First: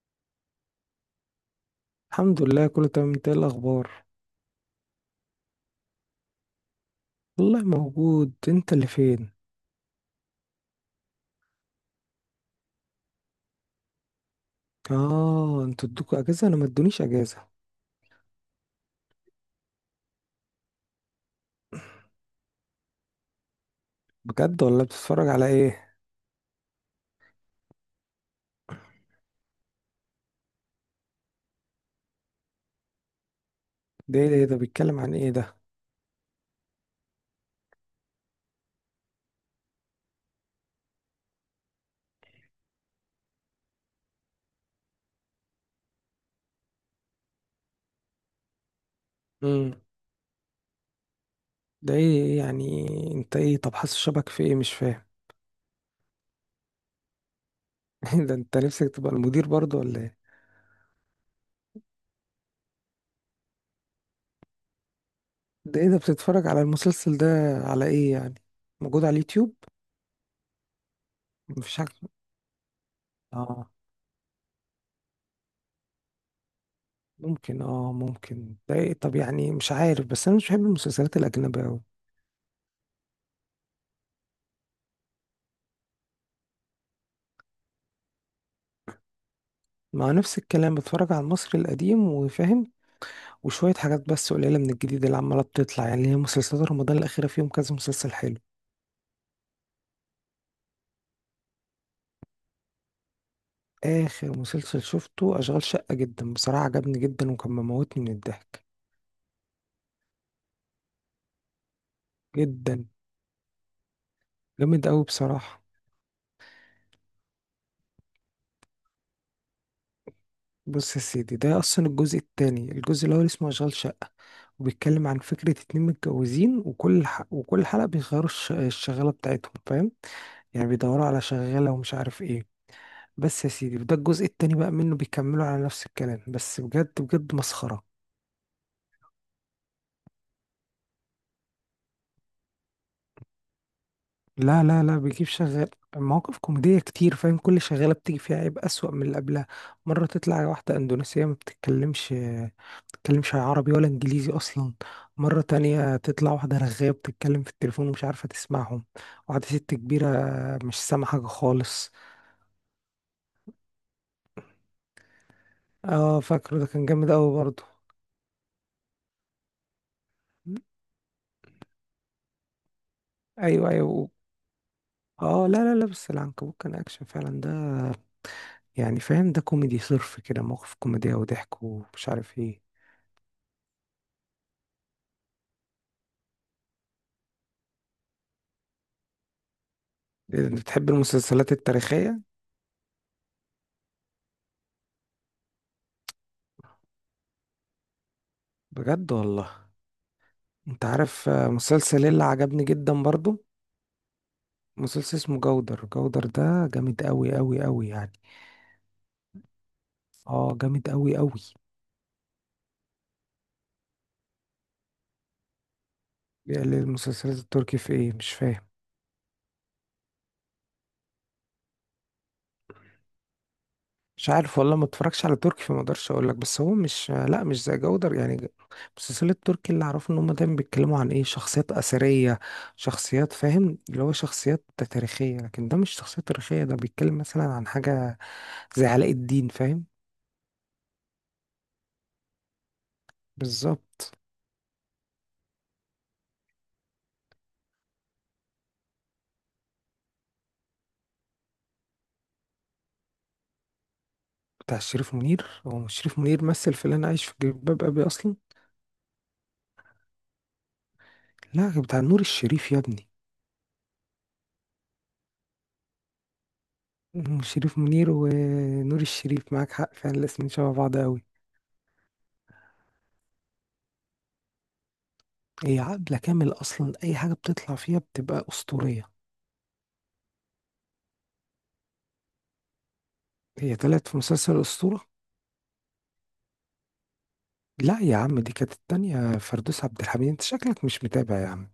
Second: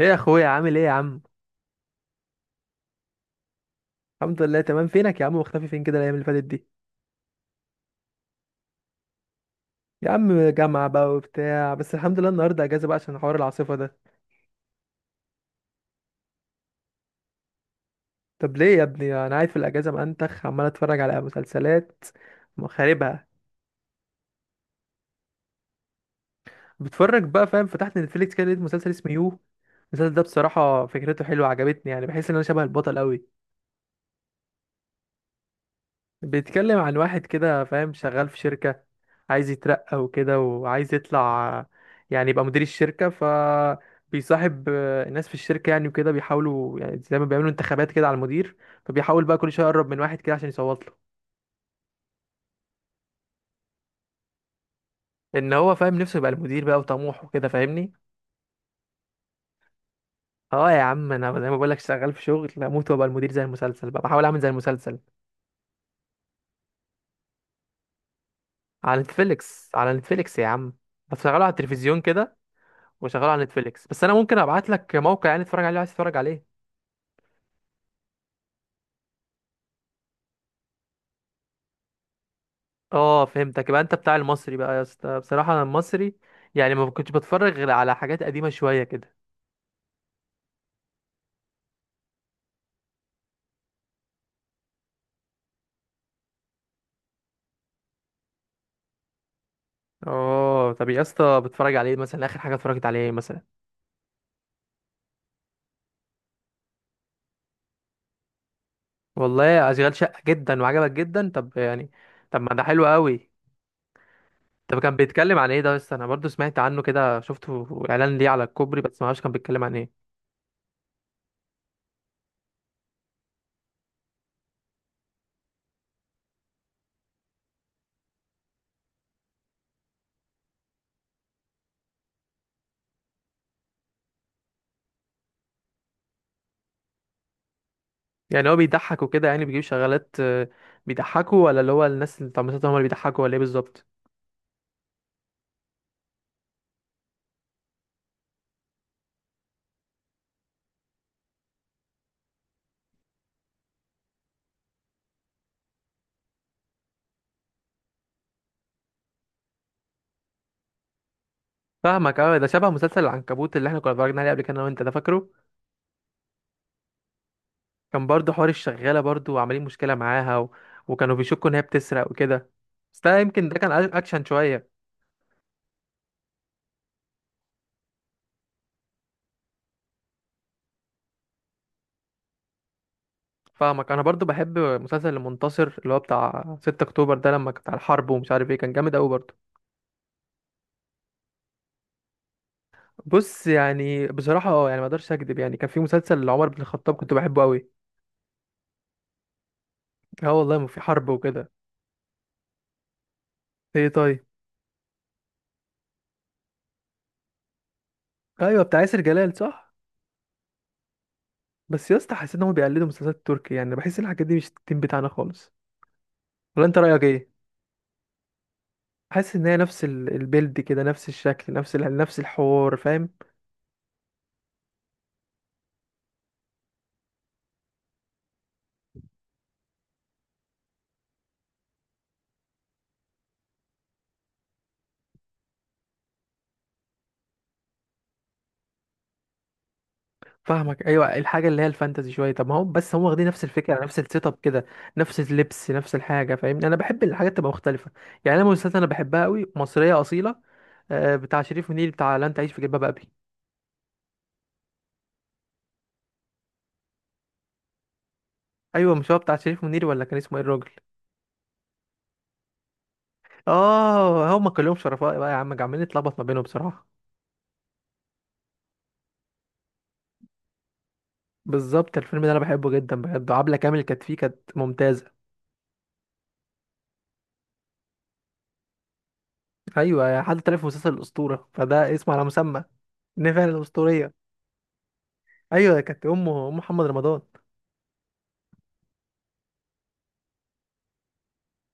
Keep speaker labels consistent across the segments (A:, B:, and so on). A: ايه يا اخويا، عامل ايه يا عم؟
B: الحمد لله، كله تمام. انت ايه الاخبار؟
A: الحمد لله تمام. فينك يا عم؟ مختفي فين كده الايام اللي فاتت دي؟
B: والله موجود. انت اللي فين؟
A: يا عم جامعة بقى وبتاع، بس الحمد لله النهارده اجازة بقى عشان حوار العاصفة ده.
B: اه انتوا ادوكوا اجازه، انا ما ادونيش اجازه.
A: طب ليه يا ابني؟ انا قاعد في الاجازة منتخ، عمال اتفرج على مسلسلات خاربها.
B: بجد والله، بتتفرج على ايه؟
A: بتفرج بقى، فاهم؟ فتحت نتفليكس كده لقيت مسلسل اسمه يو. المسلسل ده بصراحة فكرته حلوة، عجبتني. يعني بحس ان انا شبه البطل قوي.
B: ده إيه ده بيتكلم عن ايه ده؟
A: بيتكلم عن واحد كده، فاهم، شغال في شركة، عايز يترقى وكده، وعايز يطلع يعني يبقى مدير الشركة. فبيصاحب الناس في الشركة يعني، وكده بيحاولوا، يعني زي ما بيعملوا انتخابات كده على المدير، فبيحاول بقى كل شوية
B: امم.
A: يقرب من واحد كده عشان يصوت له.
B: ده إيه يعني؟ انت ايه؟ طب حاسس شبك في ايه؟ مش فاهم.
A: ان هو فاهم نفسه يبقى المدير بقى، وطموح وكده، فاهمني؟
B: ده انت نفسك تبقى المدير برضه ولا ايه؟
A: اه يا عم، انا زي ما بقولك شغال في شغل، اموت وابقى المدير زي المسلسل بقى، بحاول اعمل زي المسلسل.
B: ده ايه ده؟ بتتفرج على المسلسل ده؟ على ايه يعني؟
A: على
B: موجود على اليوتيوب؟
A: نتفليكس، على نتفليكس يا عم. بشغله على
B: مفيش حاجه.
A: التلفزيون كده، وشغله على
B: اه
A: نتفليكس. بس انا ممكن ابعت لك موقع يعني تتفرج عليه لو عايز تتفرج عليه.
B: اه ممكن ده ايه؟ طب يعني مش عارف، بس انا مش بحب المسلسلات الاجنبيه قوي.
A: اه فهمتك، يبقى انت بتاع المصري بقى يا اسطى. بصراحه انا المصري يعني ما كنتش بتفرج غير على حاجات قديمه شويه كده.
B: مع نفس الكلام، بتفرج على المصري القديم وفاهم. وشوية حاجات بس قليلة من الجديد اللي عمالة بتطلع، يعني هي مسلسلات رمضان الأخيرة فيهم كذا مسلسل حلو.
A: اه طب يا اسطى بتفرج على ايه مثلا؟ اخر حاجه اتفرجت على ايه مثلا؟
B: آخر مسلسل شفته أشغال شقة، جدا بصراحة عجبني جدا، وكان مموتني من الضحك.
A: والله اشغال شقه جدا وعجبك جدا؟ طب يعني طب ما ده
B: جدا.
A: حلو قوي. طب
B: جامد
A: كان
B: أوي
A: بيتكلم عن ايه
B: بصراحة.
A: ده؟ بس انا برضو سمعت عنه كده، شفته اعلان ليه على الكوبري، بس ما اعرفش كان بيتكلم عن ايه.
B: بص يا سيدي، ده أصلا الجزء التاني. الجزء الأول اسمه أشغال شقة، وبيتكلم عن فكرة اتنين متجوزين، وكل حلقة بيغيروا الشغالة بتاعتهم، فاهم؟ يعني بيدوروا على شغالة ومش عارف ايه. بس يا سيدي، وده الجزء التاني بقى منه، بيكملوا على نفس الكلام، بس بجد بجد مسخرة.
A: يعني هو بيضحك وكده؟ يعني بيجيب شغالات بيضحكوا؟ ولا اللي هو الناس اللي بتاع مسلسل هم اللي بيضحكوا؟ ولا ايه بالظبط؟
B: لا، لا، لا، بيجيب شغال. مواقف كوميدية كتير، فاهم؟ كل شغالة بتيجي فيها عيب أسوأ من اللي قبلها. مرة تطلع واحدة أندونيسية ما بتتكلمش، بتتكلمش عربي ولا إنجليزي أصلا. مرة تانية تطلع واحدة رغاية بتتكلم في التليفون ومش عارفة تسمعهم. واحدة ست كبيرة، مش سامعة حاجة خالص.
A: فاهمك. اه ده شبه مسلسل العنكبوت اللي احنا كنا اتفرجنا عليه قبل كده انا وانت، ده فاكره؟
B: اه فاكره، ده كان جامد أوي برضه.
A: كان برضه حوار الشغالة برضه، وعاملين مشكلة معاها وكانوا بيشكوا ان هي بتسرق وكده. بس ده يمكن ده كان
B: أيوه، أيوه.
A: اكشن شوية.
B: اه، لا، لا، لا، بس العنكبوت كان أكشن فعلا ده. يعني فاهم، ده كوميدي صرف كده، مواقف كوميدية وضحك ومش عارف ايه.
A: فاهمك. انا برضه بحب مسلسل المنتصر، اللي هو بتاع 6 اكتوبر ده، لما كان بتاع الحرب ومش عارف ايه، كان جامد قوي برضه.
B: إيه ده، انت بتحب المسلسلات التاريخية؟
A: بص يعني بصراحة اه، يعني ما اقدرش اكدب، يعني كان في مسلسل لعمر بن الخطاب كنت بحبه قوي.
B: بجد والله؟
A: اه والله، ما في
B: انت
A: حرب
B: عارف،
A: وكده.
B: مسلسل ايه اللي عجبني جدا برضو؟
A: ايه طيب؟
B: مسلسل اسمه جودر. جودر ده جامد قوي قوي قوي يعني.
A: ايوه بتاع ياسر جلال، صح؟
B: اه جامد قوي قوي.
A: بس يا اسطى حسيت انهم بيقلدوا مسلسلات تركي، يعني بحس الحاجات دي مش التيم بتاعنا خالص. ولا
B: يعني
A: انت رأيك ايه؟
B: المسلسلات التركي في ايه؟ مش فاهم.
A: حاسس ان هي نفس البيلد كده، نفس الشكل، نفس نفس الحوار، فاهم؟
B: مش عارف والله، ما اتفرجش على تركي، فما اقدرش اقول لك. بس هو مش لا مش زي جودر يعني مسلسلات التركي اللي اعرفه ان هم دايما بيتكلموا عن ايه، شخصيات اثريه، شخصيات، فاهم؟ اللي هو شخصيات تاريخيه. لكن ده مش شخصيه تاريخيه، ده بيتكلم مثلا عن حاجه زي علاء الدين، فاهم؟
A: فاهمك ايوه، الحاجه اللي هي الفانتزي شويه. طب ما هو بس هم واخدين نفس الفكره، نفس
B: بالظبط.
A: السيت اب كده، نفس اللبس، نفس الحاجه، فاهمني؟ انا بحب الحاجات تبقى مختلفه. يعني انا مسلسلات انا بحبها قوي مصريه اصيله، بتاع شريف منير، بتاع لا انت عايش في جلباب ابي.
B: بتاع شريف منير، هو مش شريف منير مثل في اللي انا عايش في جلباب ابي اصلا؟
A: ايوه مش هو بتاع شريف منير؟ ولا كان اسمه ايه الراجل؟
B: لا، بتاع نور الشريف يا ابني.
A: اه هم كلهم شرفاء بقى يا عم، عمالين نتلخبط ما بينهم بصراحه.
B: شريف منير ونور الشريف، معاك حق فعلا، الاسمين شبه بعض قوي.
A: بالظبط، الفيلم ده انا بحبه جدا بجد، عبله كامل كانت فيه، كانت ممتازه.
B: هي عقلة كامل، أصلا أي حاجة بتطلع فيها بتبقى أسطورية.
A: ايوه، حد طلع في مسلسل الاسطوره فده اسمه على مسمى، نفع
B: هي طلعت
A: الاسطوريه.
B: في مسلسل أسطورة؟
A: ايوه كانت امه، ام محمد رمضان.
B: لا يا عم، دي كانت التانية فردوس عبد الحميد. أنت شكلك مش متابع يا عم.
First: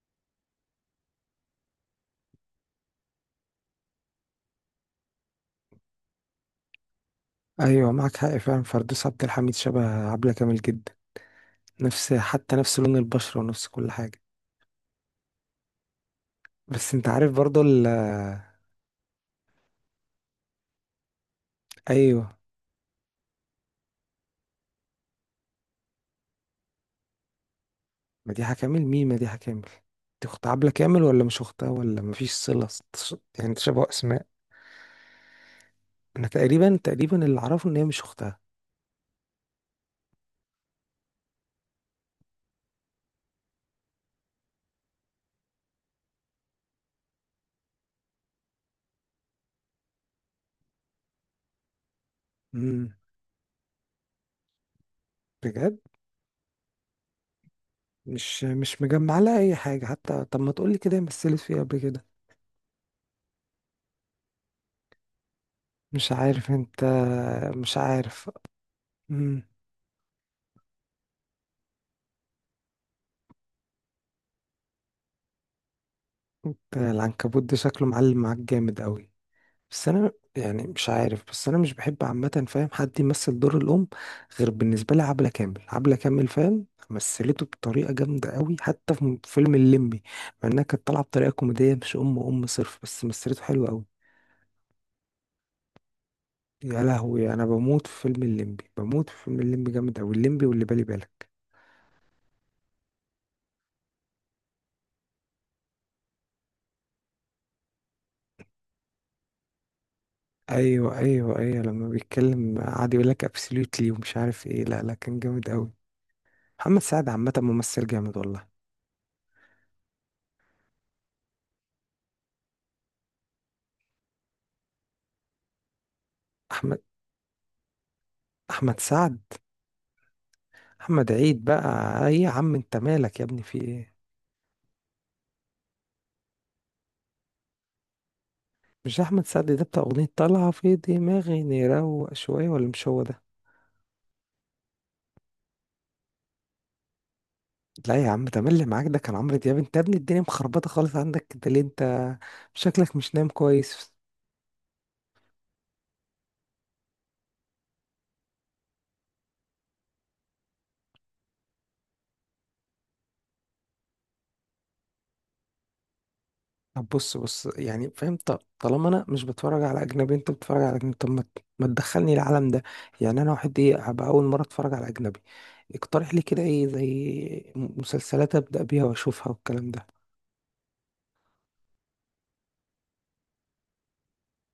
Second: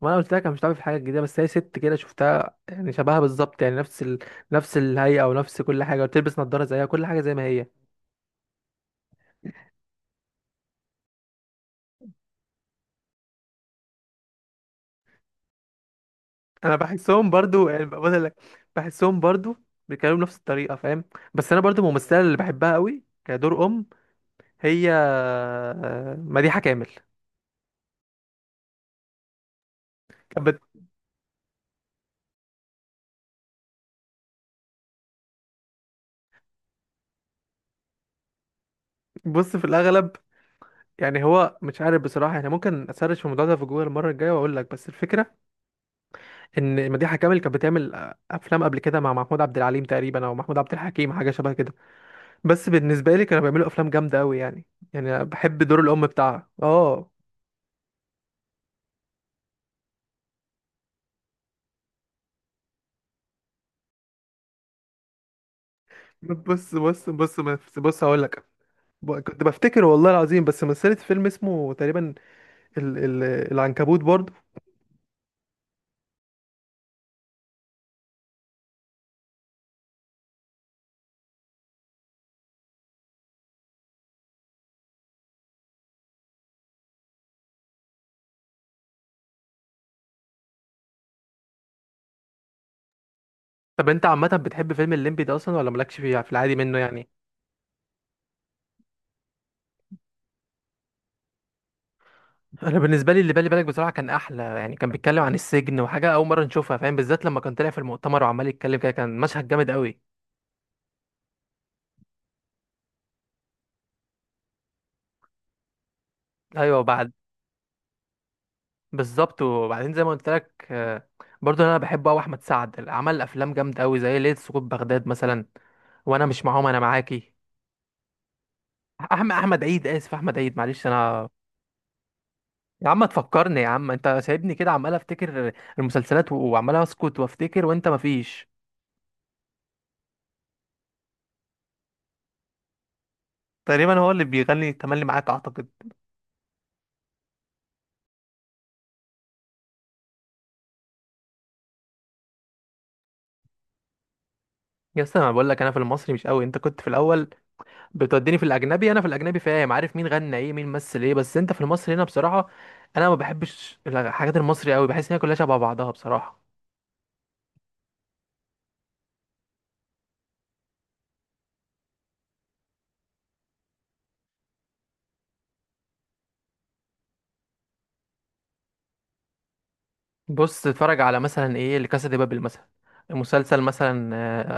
A: ما انا قلت لك انا مش عارف حاجه جديده، بس هي ست كده شفتها، يعني شبهها بالظبط، يعني نفس نفس الهيئه، ونفس كل حاجه، وتلبس نظاره زيها، كل حاجه زي ما هي.
B: أيوة، معك حق فعلا، فردوس عبد الحميد شبه عبلة كامل جدا. نفس، حتى نفس لون البشرة ونفس كل حاجة.
A: انا
B: بس أنت
A: بحسهم
B: عارف برضه
A: برضو يعني، بقول لك بحسهم برضو بيتكلموا نفس الطريقه، فاهم؟ بس انا برضو الممثله اللي
B: أيوة.
A: بحبها قوي كدور ام، هي مديحه كامل.
B: مديحة كامل؟ مين مديحة كامل؟ دي
A: كانت
B: أخت
A: بت-
B: عبلة كامل، ولا مش أختها، ولا مفيش صلة؟ يعني تشابه أسماء. أنا تقريبا اللي أعرفه إن هي مش أختها.
A: بص في الاغلب يعني هو مش عارف بصراحه، يعني ممكن اسرش في الموضوع ده في جوجل المره الجايه واقول لك. بس الفكره ان مديحه كامل كانت بتعمل افلام قبل كده مع محمود عبد العليم تقريبا، او محمود عبد الحكيم، حاجه شبه كده. بس
B: امم.
A: بالنسبه لي كانوا بيعملوا افلام جامده قوي يعني. يعني أنا بحب دور
B: بجد؟
A: الام بتاعها، اه.
B: مش مجمع لها اي حاجه حتى. طب ما تقولي كده هي مثلت فيه قبل كده؟ مش عارف
A: بص
B: انت.
A: بص بص بص
B: مش
A: بص هقول
B: عارف.
A: لك. كنت
B: امم.
A: بفتكر والله العظيم، بس مثلت فيلم اسمه تقريبا ال ال العنكبوت برضه.
B: انت العنكبوت ده شكله معلم معاك جامد قوي. بس انا يعني مش عارف، بس انا مش بحب عامه، فاهم، حد يمثل دور الام غير بالنسبه لي عبله كامل. عبله كامل، فاهم، مثلته بطريقه جامده قوي حتى في فيلم الليمبي. مع انها كانت طالعه بطريقه كوميديه، مش ام ام صرف، بس مثلته حلوه
A: طب
B: قوي.
A: انت عامه بتحب فيلم الليمبي ده اصلا؟ ولا مالكش فيه في العادي منه
B: يا
A: يعني؟
B: لهوي، انا بموت في فيلم الليمبي، بموت في فيلم الليمبي، جامد قوي الليمبي واللي بالي بالك.
A: انا بالنسبه لي اللي بالي بالك بصراحه كان احلى، يعني كان بيتكلم عن السجن، وحاجه اول مره نشوفها، فاهم؟ بالذات لما كان طلع في المؤتمر وعمال يتكلم كده، كان مشهد جامد قوي.
B: ايوه، ايوه، ايوه، لما بيتكلم قعد يقول لك ابسوليوتلي ومش عارف ايه، لا لا كان جامد قوي.
A: ايوه
B: محمد
A: بعد.
B: سعد عامه ممثل جامد والله.
A: بالظبط، وبعدين زي ما قلت لك برضو انا بحب قوي احمد سعد، عمل افلام جامده قوي زي ليله سقوط بغداد مثلا. وانا مش معاهم، انا
B: احمد
A: معاكي.
B: احمد سعد.
A: احمد عيد، اسف، احمد عيد، معلش
B: احمد
A: انا.
B: عيد بقى؟ ايه يا عم انت
A: يا عم
B: مالك يا ابني؟
A: تفكرني
B: في
A: يا عم،
B: ايه؟
A: انت سايبني كده عمال افتكر المسلسلات وعمال اسكت وافتكر، وانت مفيش.
B: مش ده احمد سعد ده بتاع اغنيه طالعه في دماغي نروق شويه، ولا مش هو ده؟
A: تقريبا هو اللي بيغني تملي معاك، اعتقد.
B: لا يا عم، ده مين اللي معاك؟ ده كان عمرو دياب. انت يا ابني الدنيا مخربطه خالص عندك ده، ليه انت؟ شكلك مش نايم كويس.
A: يا اسطى انا بقول لك انا في المصري مش قوي، انت كنت في الاول بتوديني في الاجنبي، انا في الاجنبي فاهم، عارف مين غنى ايه، مين مثل ايه، بس انت في المصري هنا بصراحه انا ما بحبش الحاجات المصري قوي، بحس ان هي كلها شبه بعضها بصراحه.
B: طب بص بص، يعني فاهم، طالما انا مش بتفرج على اجنبي، انت بتتفرج على اجنبي، طب ما ما تدخلني العالم ده. يعني انا واحد ايه، هبقى اول مره اتفرج على اجنبي. اقترح لي كده ايه، زي مسلسلات ابدا بيها واشوفها والكلام ده.
A: بص تتفرج على مثلا ايه، لكاسا دي بابل مثلا، مسلسل مثلا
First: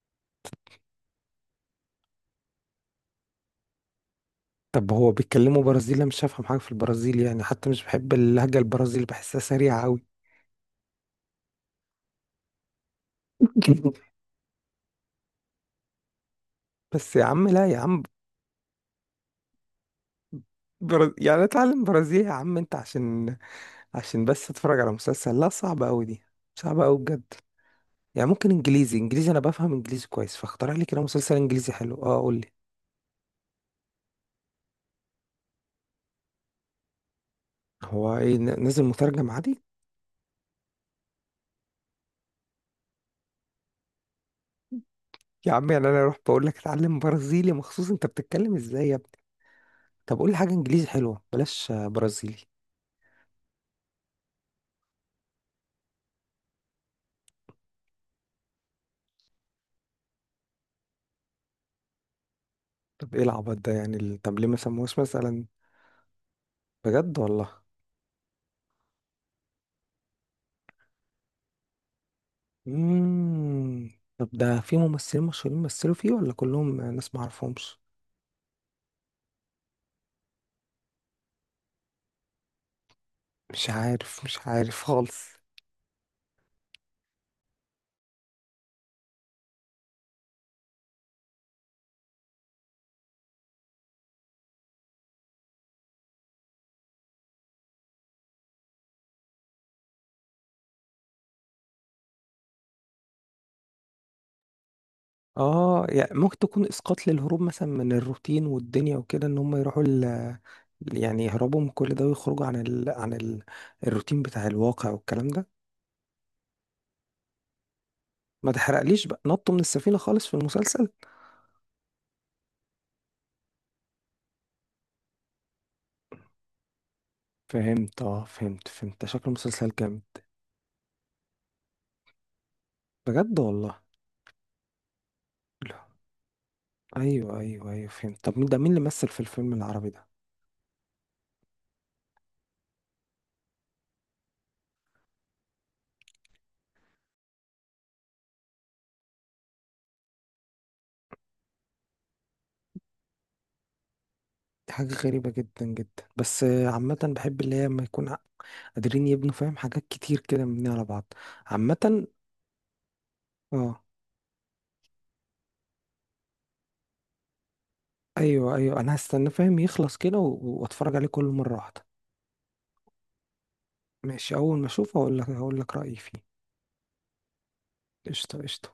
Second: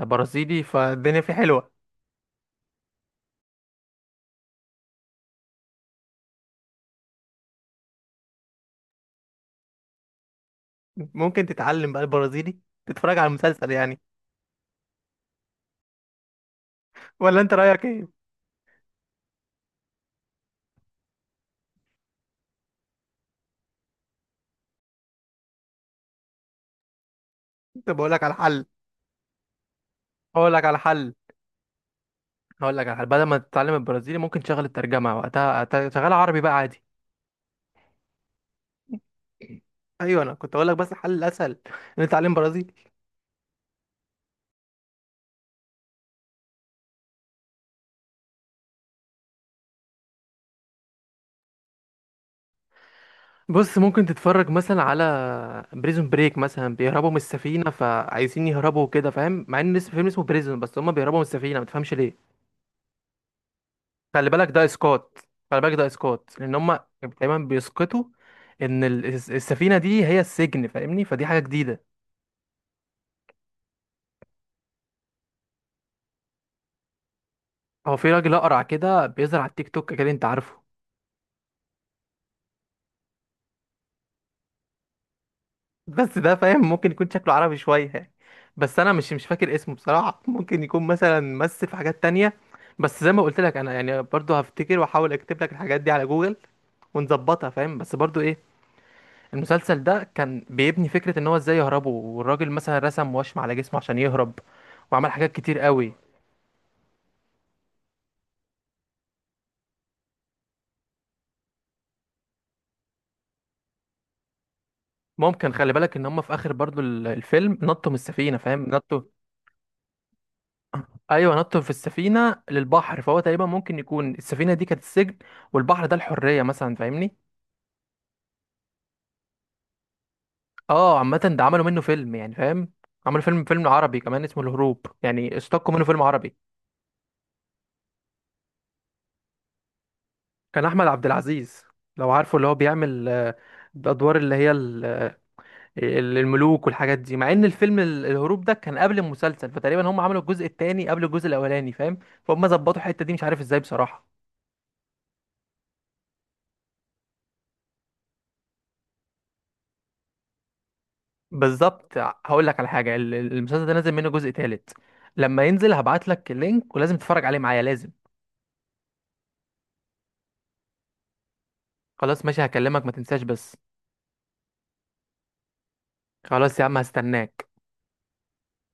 A: برازيلي، فالدنيا فيه حلوه.
B: طب هو بيتكلموا برازيلي؟ أنا مش هفهم حاجه في البرازيل يعني، حتى مش بحب اللهجه البرازيلي، بحسها سريعه قوي.
A: ممكن تتعلم بقى البرازيلي، تتفرج على المسلسل يعني.
B: بس يا
A: ولا
B: عم،
A: انت
B: لا يا
A: رايك
B: عم.
A: ايه؟
B: يعني اتعلم برازيلي يا عم انت عشان عشان بس اتفرج على مسلسل؟ لا صعب قوي دي، صعب قوي بجد.
A: كنت بقول لك
B: يعني
A: على
B: ممكن
A: حل.
B: انجليزي، انجليزي انا بفهم انجليزي كويس،
A: اقول لك
B: فاختار
A: على
B: لي كده
A: حل،
B: مسلسل انجليزي حلو، اه قول لي.
A: هقول لك على حل، بدل ما تتعلم البرازيلي ممكن تشغل الترجمه، وقتها شغال عربي بقى عادي.
B: هو ايه، نازل مترجم عادي؟
A: ايوه انا كنت اقول لك، بس الحل الاسهل ان أنت تتعلم برازيلي.
B: يا عم يعني انا اروح بقول لك اتعلم برازيلي مخصوص؟ انت بتتكلم ازاي يا ابني؟ طب قول لي حاجه انجليزي حلوه، بلاش برازيلي.
A: بص ممكن تتفرج مثلا على بريزون بريك مثلا، بيهربوا من السفينة، فعايزين يهربوا كده، فاهم؟ مع ان اسم فيلم اسمه بريزون، بس هما بيهربوا من السفينة، متفهمش ليه.
B: طب ايه العبط ده؟ يعني
A: خلي
B: طب ليه
A: بالك
B: ما
A: ده
B: سموهوش
A: اسقاط،
B: مثلا؟
A: خلي بالك ده اسقاط، لان هما
B: بجد
A: دايما
B: والله؟
A: بيسقطوا ان السفينة دي هي السجن، فاهمني؟ فدي حاجة جديدة.
B: امم. طب ده في ممثلين مشهورين مثلوا فيه، ولا كلهم ناس ما اعرفهمش؟
A: هو في راجل اقرع كده بيظهر على التيك توك كده، انت عارفه؟
B: مش عارف، مش عارف خالص.
A: بس ده فاهم ممكن يكون شكله عربي شوية يعني، بس انا مش مش فاكر اسمه بصراحة، ممكن يكون مثلا مثل في حاجات تانية. بس زي ما قلت لك انا يعني برضو هفتكر واحاول اكتب لك الحاجات دي على جوجل ونظبطها، فاهم؟ بس برضو ايه، المسلسل ده كان بيبني فكرة ان هو ازاي يهربوا، والراجل مثلا رسم وشم على جسمه عشان يهرب، وعمل حاجات كتير
B: اه
A: قوي.
B: يعني ممكن تكون اسقاط للهروب مثلا من الروتين والدنيا وكده، ان هم يروحوا يعني يهربوا من كل ده ويخرجوا عن الروتين بتاع الواقع والكلام ده.
A: ممكن، خلي بالك ان هم في اخر برضو الفيلم نطوا من السفينة،
B: ما
A: فاهم؟ نطوا.
B: تحرقليش بقى، نطوا من السفينة خالص في المسلسل؟
A: ايوه نطوا في السفينة للبحر، فهو تقريبا ممكن يكون السفينة دي كانت السجن، والبحر ده الحرية مثلا، فاهمني؟
B: فهمت، اه فهمت، شكل المسلسل جامد.
A: اه عامة ده عملوا منه فيلم يعني، فاهم؟ عملوا
B: بجد
A: فيلم فيلم
B: والله.
A: عربي كمان اسمه الهروب، يعني استقوا
B: لا.
A: منه فيلم عربي.
B: ايوه، ايوه، ايوه، فهمت. طب مين اللي مثل في الفيلم العربي ده؟
A: كان احمد عبد العزيز، لو عارفه اللي هو بيعمل الادوار اللي هي الملوك والحاجات دي. مع ان الفيلم الهروب ده كان قبل المسلسل، فتقريبا هم عملوا الجزء الثاني قبل الجزء الاولاني، فاهم؟ فهم ظبطوا الحتة دي مش عارف ازاي بصراحة.
B: دي حاجة غريبة جدا جدا، بس عامة بحب اللي هي لما يكون قادرين يبنوا، فاهم، حاجات كتير كده مبنية على بعض.
A: بالظبط.
B: عامة.
A: هقول لك على حاجة، المسلسل ده
B: اه.
A: نازل منه جزء ثالث، لما ينزل هبعت لك اللينك، ولازم تتفرج عليه معايا، لازم.
B: ايوه، ايوه، انا هستنى، فاهم، يخلص كده واتفرج عليه كل مره واحده.
A: خلاص ماشي هكلمك، ما تنساش بس.
B: ماشي، اول ما اشوفه هقول لك رايي فيه.
A: خلاص يا عم هستناك.
B: قشطه، قشطه.